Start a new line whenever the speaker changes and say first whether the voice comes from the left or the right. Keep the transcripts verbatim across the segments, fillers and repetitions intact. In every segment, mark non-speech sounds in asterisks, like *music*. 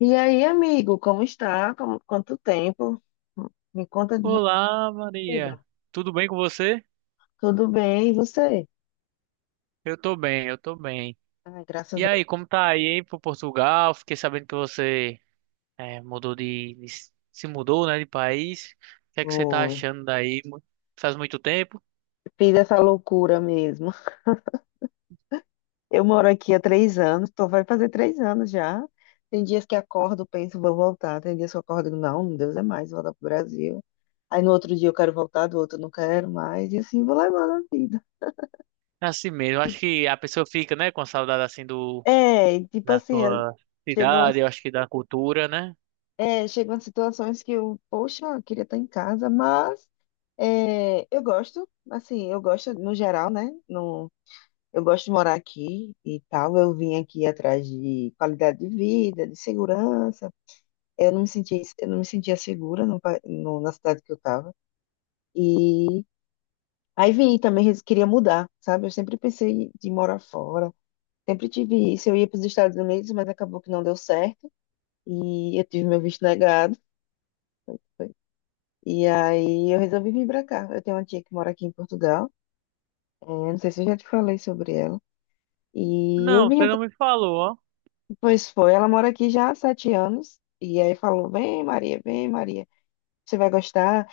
left: E aí, amigo, como está? Como, quanto tempo? Me conta de
right: Olá,
left: vida.
right: Maria. Tudo bem com você?
left: Tudo bem, e você?
right: Eu tô bem, eu tô bem.
left: Ai, graças a
right: E aí, como tá aí, hein, pro Portugal? Fiquei sabendo que você eh, mudou de, de- se mudou, né, de país. O que é que você tá
left: Deus.
right: achando daí? Mu- Faz muito tempo?
left: Fiz essa loucura mesmo. Eu moro aqui há três anos, tô, vai fazer três anos já. Tem dias que acordo, penso, vou voltar. Tem dias que eu acordo, não, Deus é mais, vou voltar pro Brasil. Aí no outro dia eu quero voltar, do outro eu não quero mais. E assim vou levando a vida.
right: É assim mesmo. Acho
left: Tipo,
right: que a pessoa fica, né, com saudade assim do
left: é, tipo
right: da
left: assim, é,
right: sua
left: chegam
right: cidade, eu acho que da cultura, né?
left: é, chegam situações que eu, poxa, eu queria estar em casa, mas é, eu gosto, assim, eu gosto no geral, né? No, eu gosto de morar aqui e tal. Eu vim aqui atrás de qualidade de vida, de segurança. Eu não me senti, eu não me sentia segura no, pa- no- na cidade que eu estava. E aí vim e também res- queria mudar, sabe? Eu sempre pensei de morar fora. Sempre tive isso. Eu ia para os Estados Unidos, mas acabou que não deu certo. E eu tive meu visto negado. E aí eu resolvi vir pra cá. Eu tenho uma tia que mora aqui em Portugal. É, não sei se eu já te falei sobre ela. E eu
right: Não,
left: vim,
right: você
left: atra-
right: não me falou, ó.
left: pois foi, ela mora aqui já há sete anos. E aí falou: vem, Maria, vem, Maria. Você vai gostar?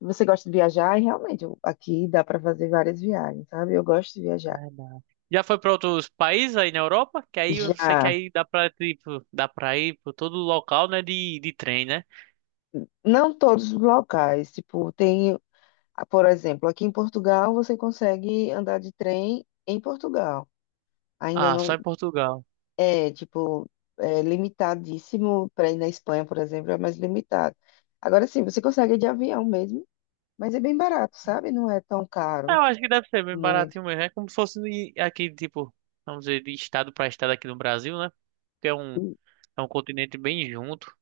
left: Você gosta de viajar? E realmente, eu- aqui dá pra fazer várias viagens, sabe? Eu gosto de viajar.
right: Verdade. Já foi para outros países aí na Europa? Que aí eu sei que
left: Já,
right: aí dá pra, tipo, dá pra ir para todo local, né, de, de trem, né?
left: não todos os locais. Tipo, tem, por exemplo, aqui em Portugal você consegue andar de trem em Portugal. Ainda
right: Ah, só
left: não.
right: em Portugal.
left: É, tipo, é limitadíssimo para ir na Espanha, por exemplo, é mais limitado. Agora sim, você consegue ir de avião mesmo, mas é bem barato, sabe? Não é tão
right: Ah,
left: caro,
right: eu acho que deve ser bem
left: muito.
right: baratinho mesmo. É como se fosse de- aqui, tipo, vamos dizer, de estado para estado aqui no Brasil, né? Que é um, é um continente bem junto.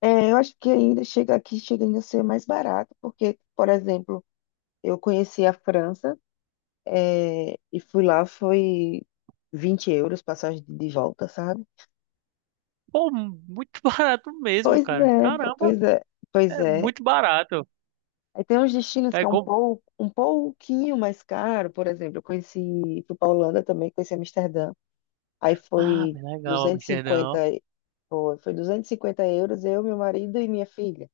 left: É, eu acho que ainda chega aqui, chega ainda a ser mais barato, porque, por exemplo, eu conheci a França, é, e fui lá, foi vinte euros passagem de de volta, sabe?
right: Pô, muito *laughs* barato mesmo,
left: Pois
right: cara.
left: é,
right: Caramba,
left: pois é, pois
right: é
left: é.
right: muito barato.
left: Aí tem uns destinos que
right: É
left: é um
right: como...
left: pouco, um pouquinho mais caro, por exemplo, eu conheci, fui para Holanda também, conheci Amsterdã. Aí
right: Ah,
left: foi
right: bem legal, Amsterdão.
left: duzentos e cinquenta, e- cinquenta, e- foi, foi duzentos e cinquenta euros, eu, meu marido e minha filha.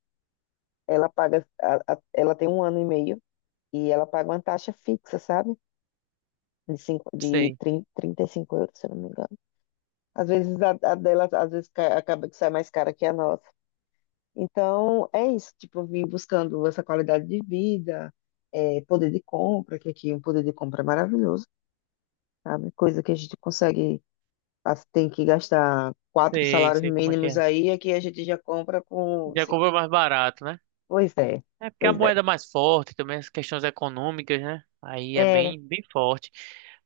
left: Ela paga, a- a- Ela tem um ano e meio e ela paga uma taxa fixa, sabe? De, cinco, de
right: Sei,
left: trinta, trinta e cinco euros, se eu não me engano. Às vezes a, a dela, às vezes ca- acaba que sai mais cara que a nossa. Então, é isso, tipo, eu vim buscando essa qualidade de vida, é, poder de compra, que aqui o poder de compra é maravilhoso, sabe? Coisa que a gente consegue, a- tem que gastar quatro
right: sei,
left: salários
right: sei como é que
left: mínimos
right: é.
left: aí, aqui a gente já compra com cinco.
right: Jacob é mais barato, né?
left: Pois é,
right: É porque a
left: pois é.
right: moeda é mais forte também, as questões econômicas, né? Aí é
left: É,
right: bem, bem forte.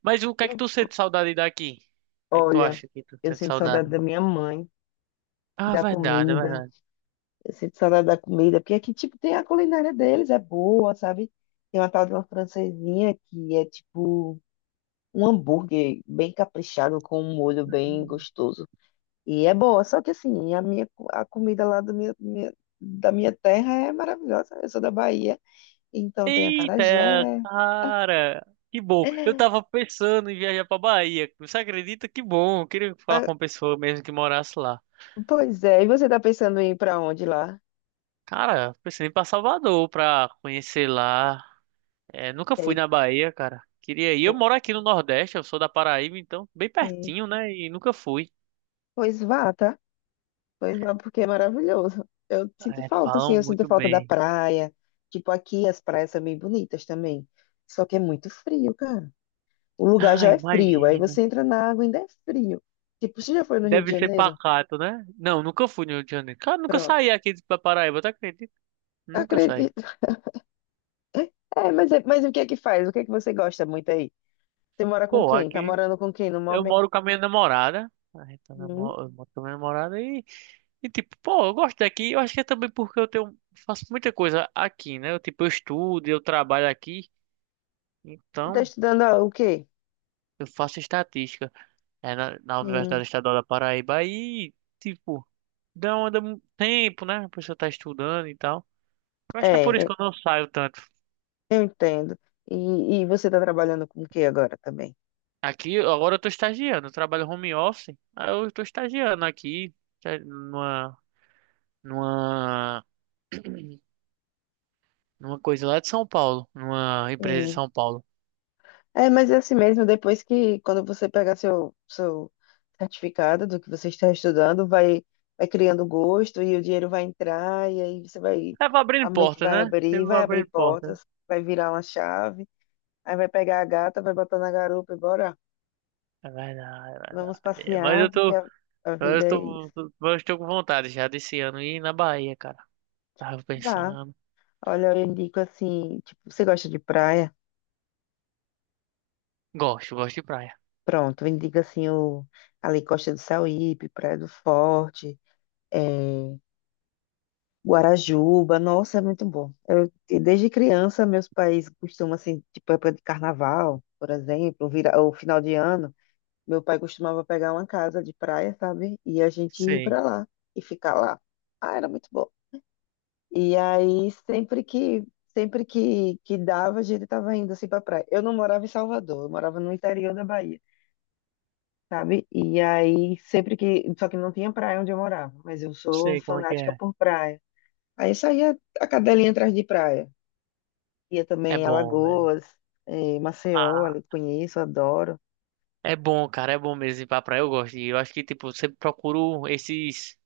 right: Mas o que é que
left: e
right: tu sente saudade daqui? O que é que tu
left: olha,
right: acha que tu
left: eu
right: sente
left: sinto
right: saudade?
left: saudade da minha mãe,
right: Ah,
left: da
right: verdade, é
left: comida,
right: verdade.
left: eu sinto saudade da comida, porque aqui, tipo, tem a culinária deles, é boa, sabe? Tem uma tal de uma francesinha que é, tipo, um hambúrguer bem caprichado com um molho bem
right: Hum.
left: gostoso. E é boa, só que assim, a minha co- a comida lá da minha, minha- da minha terra é maravilhosa. Eu sou da Bahia, então tem
right: Eita,
left: acarajé.
right: cara, que bom. Eu tava pensando em viajar pra Bahia. Você acredita? Que bom. Eu queria falar
left: Ah,
right: com uma pessoa mesmo que morasse lá.
left: pois é, e você tá pensando em ir pra onde lá?
right: Cara, pensei em ir pra Salvador pra conhecer lá. É, nunca
left: E
right: fui
left: aí,
right: na Bahia, cara. Queria ir. Eu
left: pô,
right: moro aqui no Nordeste, eu sou da Paraíba, então bem
left: sim.
right: pertinho, né? E nunca fui.
left: Pois vá, tá? Pois vá, porque é maravilhoso. Eu sinto
right: É,
left: falta, assim,
right: falam
left: eu sinto
right: muito
left: falta da
right: bem.
left: praia. Tipo, aqui as praias são bem bonitas também. Só que é muito frio, cara. O lugar
right: Ah,
left: já é frio. Aí
right: imagino.
left: você entra na água e ainda é frio. Tipo, você já foi no Rio de
right: Deve ser
left: Janeiro?
right: pacato, né? Não, nunca fui no Rio de Janeiro. Cara, nunca
left: Pronto.
right: saí aqui da Paraíba, tá, acredita? Nunca saí.
left: Acredito. É, mas, é- mas o que é que faz? O que é que você gosta muito aí? Você mora com
right: Pô,
left: quem? Tá
right: aqui
left: morando com quem no
right: eu
left: momento?
right: moro com a minha namorada. A gente tá
left: Hum?
right: namo- Eu moro com a minha namorada e, e tipo, pô, eu gosto daqui. Eu acho que é também porque eu tenho, faço muita coisa aqui, né? Eu, tipo, eu estudo, eu trabalho aqui.
left: Você tá
right: Então,
left: estudando, ah, o quê?
right: eu faço estatística é, na, na
left: Sim.
right: Universidade Estadual da Paraíba. E, tipo, dá um, dá um tempo, né? A pessoa tá estudando e tal. Eu acho que é por
left: É,
right: isso
left: é,
right: que eu não saio tanto.
left: eu entendo. E, e você tá trabalhando com o quê agora também?
right: Aqui, agora eu tô estagiando. Eu trabalho home office. Aí eu tô estagiando aqui, tá, numa, numa numa coisa lá de São Paulo, numa empresa de São Paulo.
left: É, mas é assim mesmo, depois que, quando você pegar seu, seu certificado do que você está estudando, vai, vai criando gosto e o dinheiro vai entrar, e aí você vai,
right: É, vai
left: a
right: abrindo
left: mente
right: porta,
left: vai
right: né?
left: abrir,
right: Sempre vai
left: vai abrir
right: abrindo porta, né?
left: portas, vai virar uma chave, aí vai pegar a gata, vai botar na garupa e bora,
right: É verdade, é
left: vamos
right: verdade. É, mas eu
left: passear, porque
right: tô,
left: a, a vida
right: eu
left: é
right: tô,
left: isso.
right: eu estou com vontade já desse ano ir na Bahia, cara. Tava
left: Vá,
right: pensando.
left: olha, eu indico assim, tipo, você gosta de praia?
right: Gosto, gosto de praia.
left: Pronto, eu indico assim, o, ali Costa do Sauípe, Praia do Forte, eh, Guarajuba, nossa, é muito bom. Eu, e desde criança, meus pais costumam, assim, tipo, época de carnaval, por exemplo, vira, ou final de ano, meu pai costumava pegar uma casa de praia, sabe? E a gente ir
right: Sei,
left: pra lá e ficar lá. Ah, era muito bom. E aí, sempre que, sempre que, que dava, a gente tava indo, assim, pra praia. Eu não morava em Salvador, eu morava no interior da Bahia, sabe? E aí, sempre que... Só que não tinha praia onde eu morava, mas eu sou
right: sei como é que
left: fanática
right: é.
left: por praia. Aí saía a cadelinha atrás de praia. Ia também
right: É
left: em
right: bom, velho.
left: Alagoas, eh, Maceió,
right: Ah,
left: ali conheço, adoro.
right: é bom, cara, é bom mesmo ir pra praia. Eu gosto de ir. Eu acho que, tipo, eu sempre procuro esses.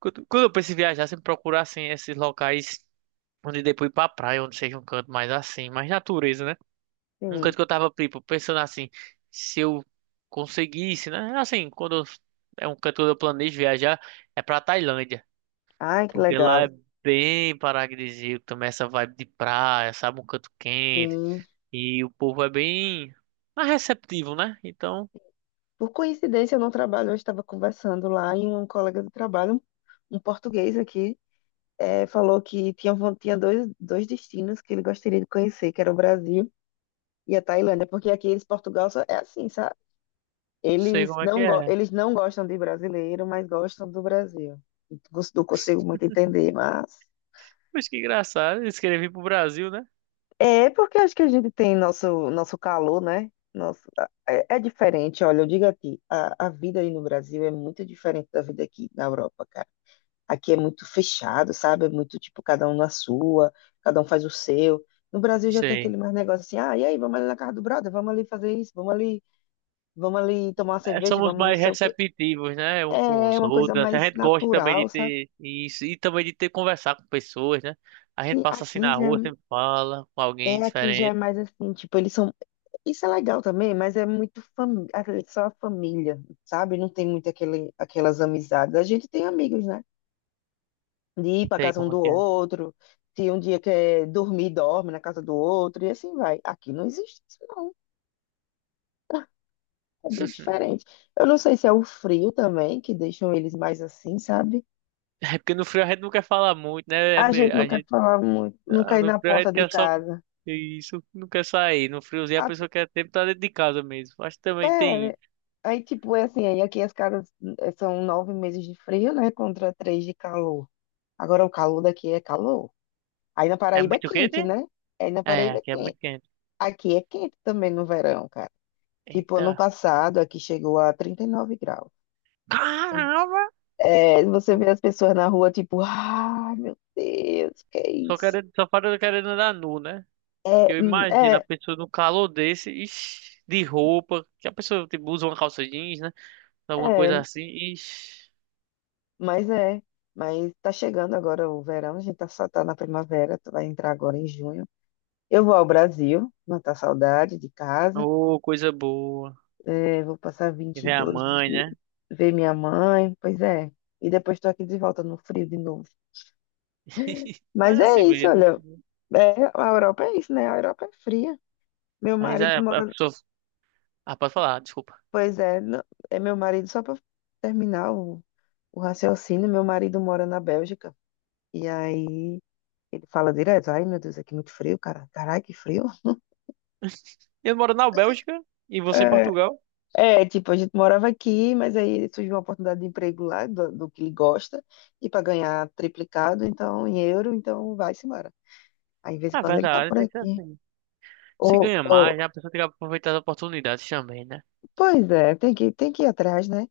right: Quando quando eu penso em viajar, sempre procuro, assim, esses locais onde depois ir pra praia, onde seja um canto mais assim, mais natureza, né? Um
left: Sim.
right: canto que eu tava, tipo, pensando assim, se eu conseguisse, né? Assim, quando eu- é um canto que eu planejo viajar, é pra Tailândia.
left: Ai, que
right: Porque lá é
left: legal.
right: bem paradisíaco, também essa vibe de praia, sabe? Um canto quente.
left: Sim.
right: E o povo é bem mais receptivo, né? Então,
left: Por coincidência, eu não trabalho, eu estava conversando lá e um colega do trabalho, um português aqui, eh, falou que tinha, von- tinha dois, dois destinos que ele gostaria de conhecer, que era o Brasil e a Tailândia, porque aqui eles, Portugal, só é assim, sabe?
right: sei
left: Eles
right: como é que
left: não, go-
right: é.
left: eles não gostam de brasileiro, mas gostam do Brasil. Não consigo muito entender, mas
right: Mas que engraçado, eles querem vir pro Brasil, né?
left: é porque acho que a gente tem nosso, nosso calor, né? Nosso, é, é diferente, olha, eu digo a ti, a, a vida aí no Brasil é muito diferente da vida aqui na Europa, cara. Aqui é muito fechado, sabe? É muito tipo, cada um na sua, cada um faz o seu. No Brasil já tem aquele
right: Sei.
left: mais negócio assim, ah, e aí, vamos ali na casa do brother, vamos ali fazer isso, vamos ali, vamos ali tomar uma
right: É,
left: cerveja,
right: somos
left: vamos não
right: mais
left: sei o quê.
right: receptivos, né? Um com
left: É
right: os
left: uma coisa
right: outros. Assim, a
left: mais
right: gente gosta também
left: natural,
right: de
left: sabe?
right: ter isso e também de ter conversar com pessoas, né? A gente
left: Sim,
right: passa assim
left: aqui
right: na
left: já
right: rua, sempre fala com
left: é,
right: alguém
left: é, aqui já é
right: diferente,
left: mais assim, tipo, eles são isso é legal também, mas é muito fami- aquele- só a família, sabe? Não tem muito aquele, aquelas amizades. A gente tem amigos, né? De ir
right: não
left: para
right: sei
left: casa um
right: como é
left: do
right: que é.
left: outro, se um dia quer dormir, dorme na casa do outro, e assim vai. Aqui não existe isso, não. É bem
right: *laughs*
left: diferente. Eu não sei se é o frio também, que deixam eles mais assim, sabe?
right: É porque no frio a gente não quer falar muito, né? É
left: A
right: meio,
left: gente
right: a
left: não quer
right: gente,
left: falar muito, não
right: ah,
left: quer ir
right: no
left: na
right: frio a
left: porta
right: gente
left: de
right: quer só
left: casa.
right: isso, não quer sair. No friozinho a
left: A-
right: pessoa quer tempo estar dentro de casa mesmo. Acho que também tem
left: É,
right: isso.
left: aí tipo, é assim, aí aqui as casas eh, são nove meses de frio, né? Contra três de calor. Agora o calor daqui é calor. Aí na
right: É
left: Paraíba é
right: muito quente?
left: quente, né? Aí na
right: É,
left: Paraíba é
right: aqui é
left: quente.
right: muito quente.
left: Aqui é quente também no verão, cara. Tipo, ano
right: Eita.
left: passado aqui chegou a trinta e nove graus.
right: Caramba!
left: É, você vê as pessoas na rua, tipo, ai meu Deus, que é
right: Só
left: isso?
right: querendo, só falta querendo andar nu, né?
left: É,
right: Eu
left: hum,
right: imagino a
left: é,
right: pessoa no calor desse, ixi, de roupa, que a pessoa tipo, usa uma calça jeans, né? Alguma coisa
left: é,
right: assim, ixi,
left: mas é. Mas tá chegando agora o verão, a gente tá, só tá na primavera, tu vai entrar agora em junho. Eu vou ao Brasil, matar saudade de casa.
right: ô, coisa boa.
left: É, vou passar
right: E
left: vinte e
right: vem a
left: dois
right: mãe,
left: de
right: né?
left: ver minha mãe, pois é. E depois estou aqui de volta no frio de novo.
right: *laughs* Mas
left: Mas
right: é
left: é
right: assim
left: isso,
right: mesmo.
left: olha. É, a Europa é isso, né? A Europa é fria. Meu
right: Mas é,
left: marido
right: a
left: mora.
right: pessoa. Ah, pode falar, desculpa.
left: Pois é, não- é meu marido, só para terminar o, o raciocínio, meu marido mora na Bélgica. E aí ele fala direto: Ai, meu Deus, aqui é muito frio, cara. Caralho, que frio.
right: *laughs* Eu moro na Bélgica e você em
left: É.
right: Portugal.
left: É, tipo, a gente morava aqui, mas aí surgiu uma oportunidade de emprego lá, do, do que ele gosta, e para ganhar triplicado, então, em euro, então vai-se embora. Aí, de vez em
right: Ah,
left: quando, ele tá
right: verdade,
left: por
right: tem que ser
left: aqui.
right: assim. Se
left: Ô,
right: ganha
left: ô,
right: mais, né? A pessoa tem que aproveitar as oportunidades também, né?
left: pois é, tem que, tem que ir atrás, né?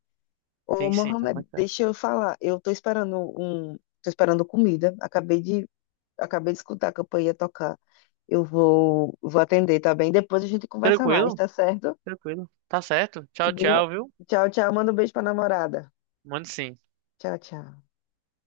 left: Ô,
right: Tem sim, tá
left: Mohamed,
right: mais certo.
left: deixa eu falar, eu tô esperando um, tô esperando comida, acabei de, acabei de escutar a campainha tocar. Eu vou, vou atender, tá bem? Depois a gente conversa mais,
right: Tranquilo?
left: tá certo?
right: Tranquilo. Tá certo. Tchau,
left: Viu?
right: tchau, viu?
left: Tchau, tchau, manda um beijo pra namorada.
right: Mande sim.
left: Tchau, tchau.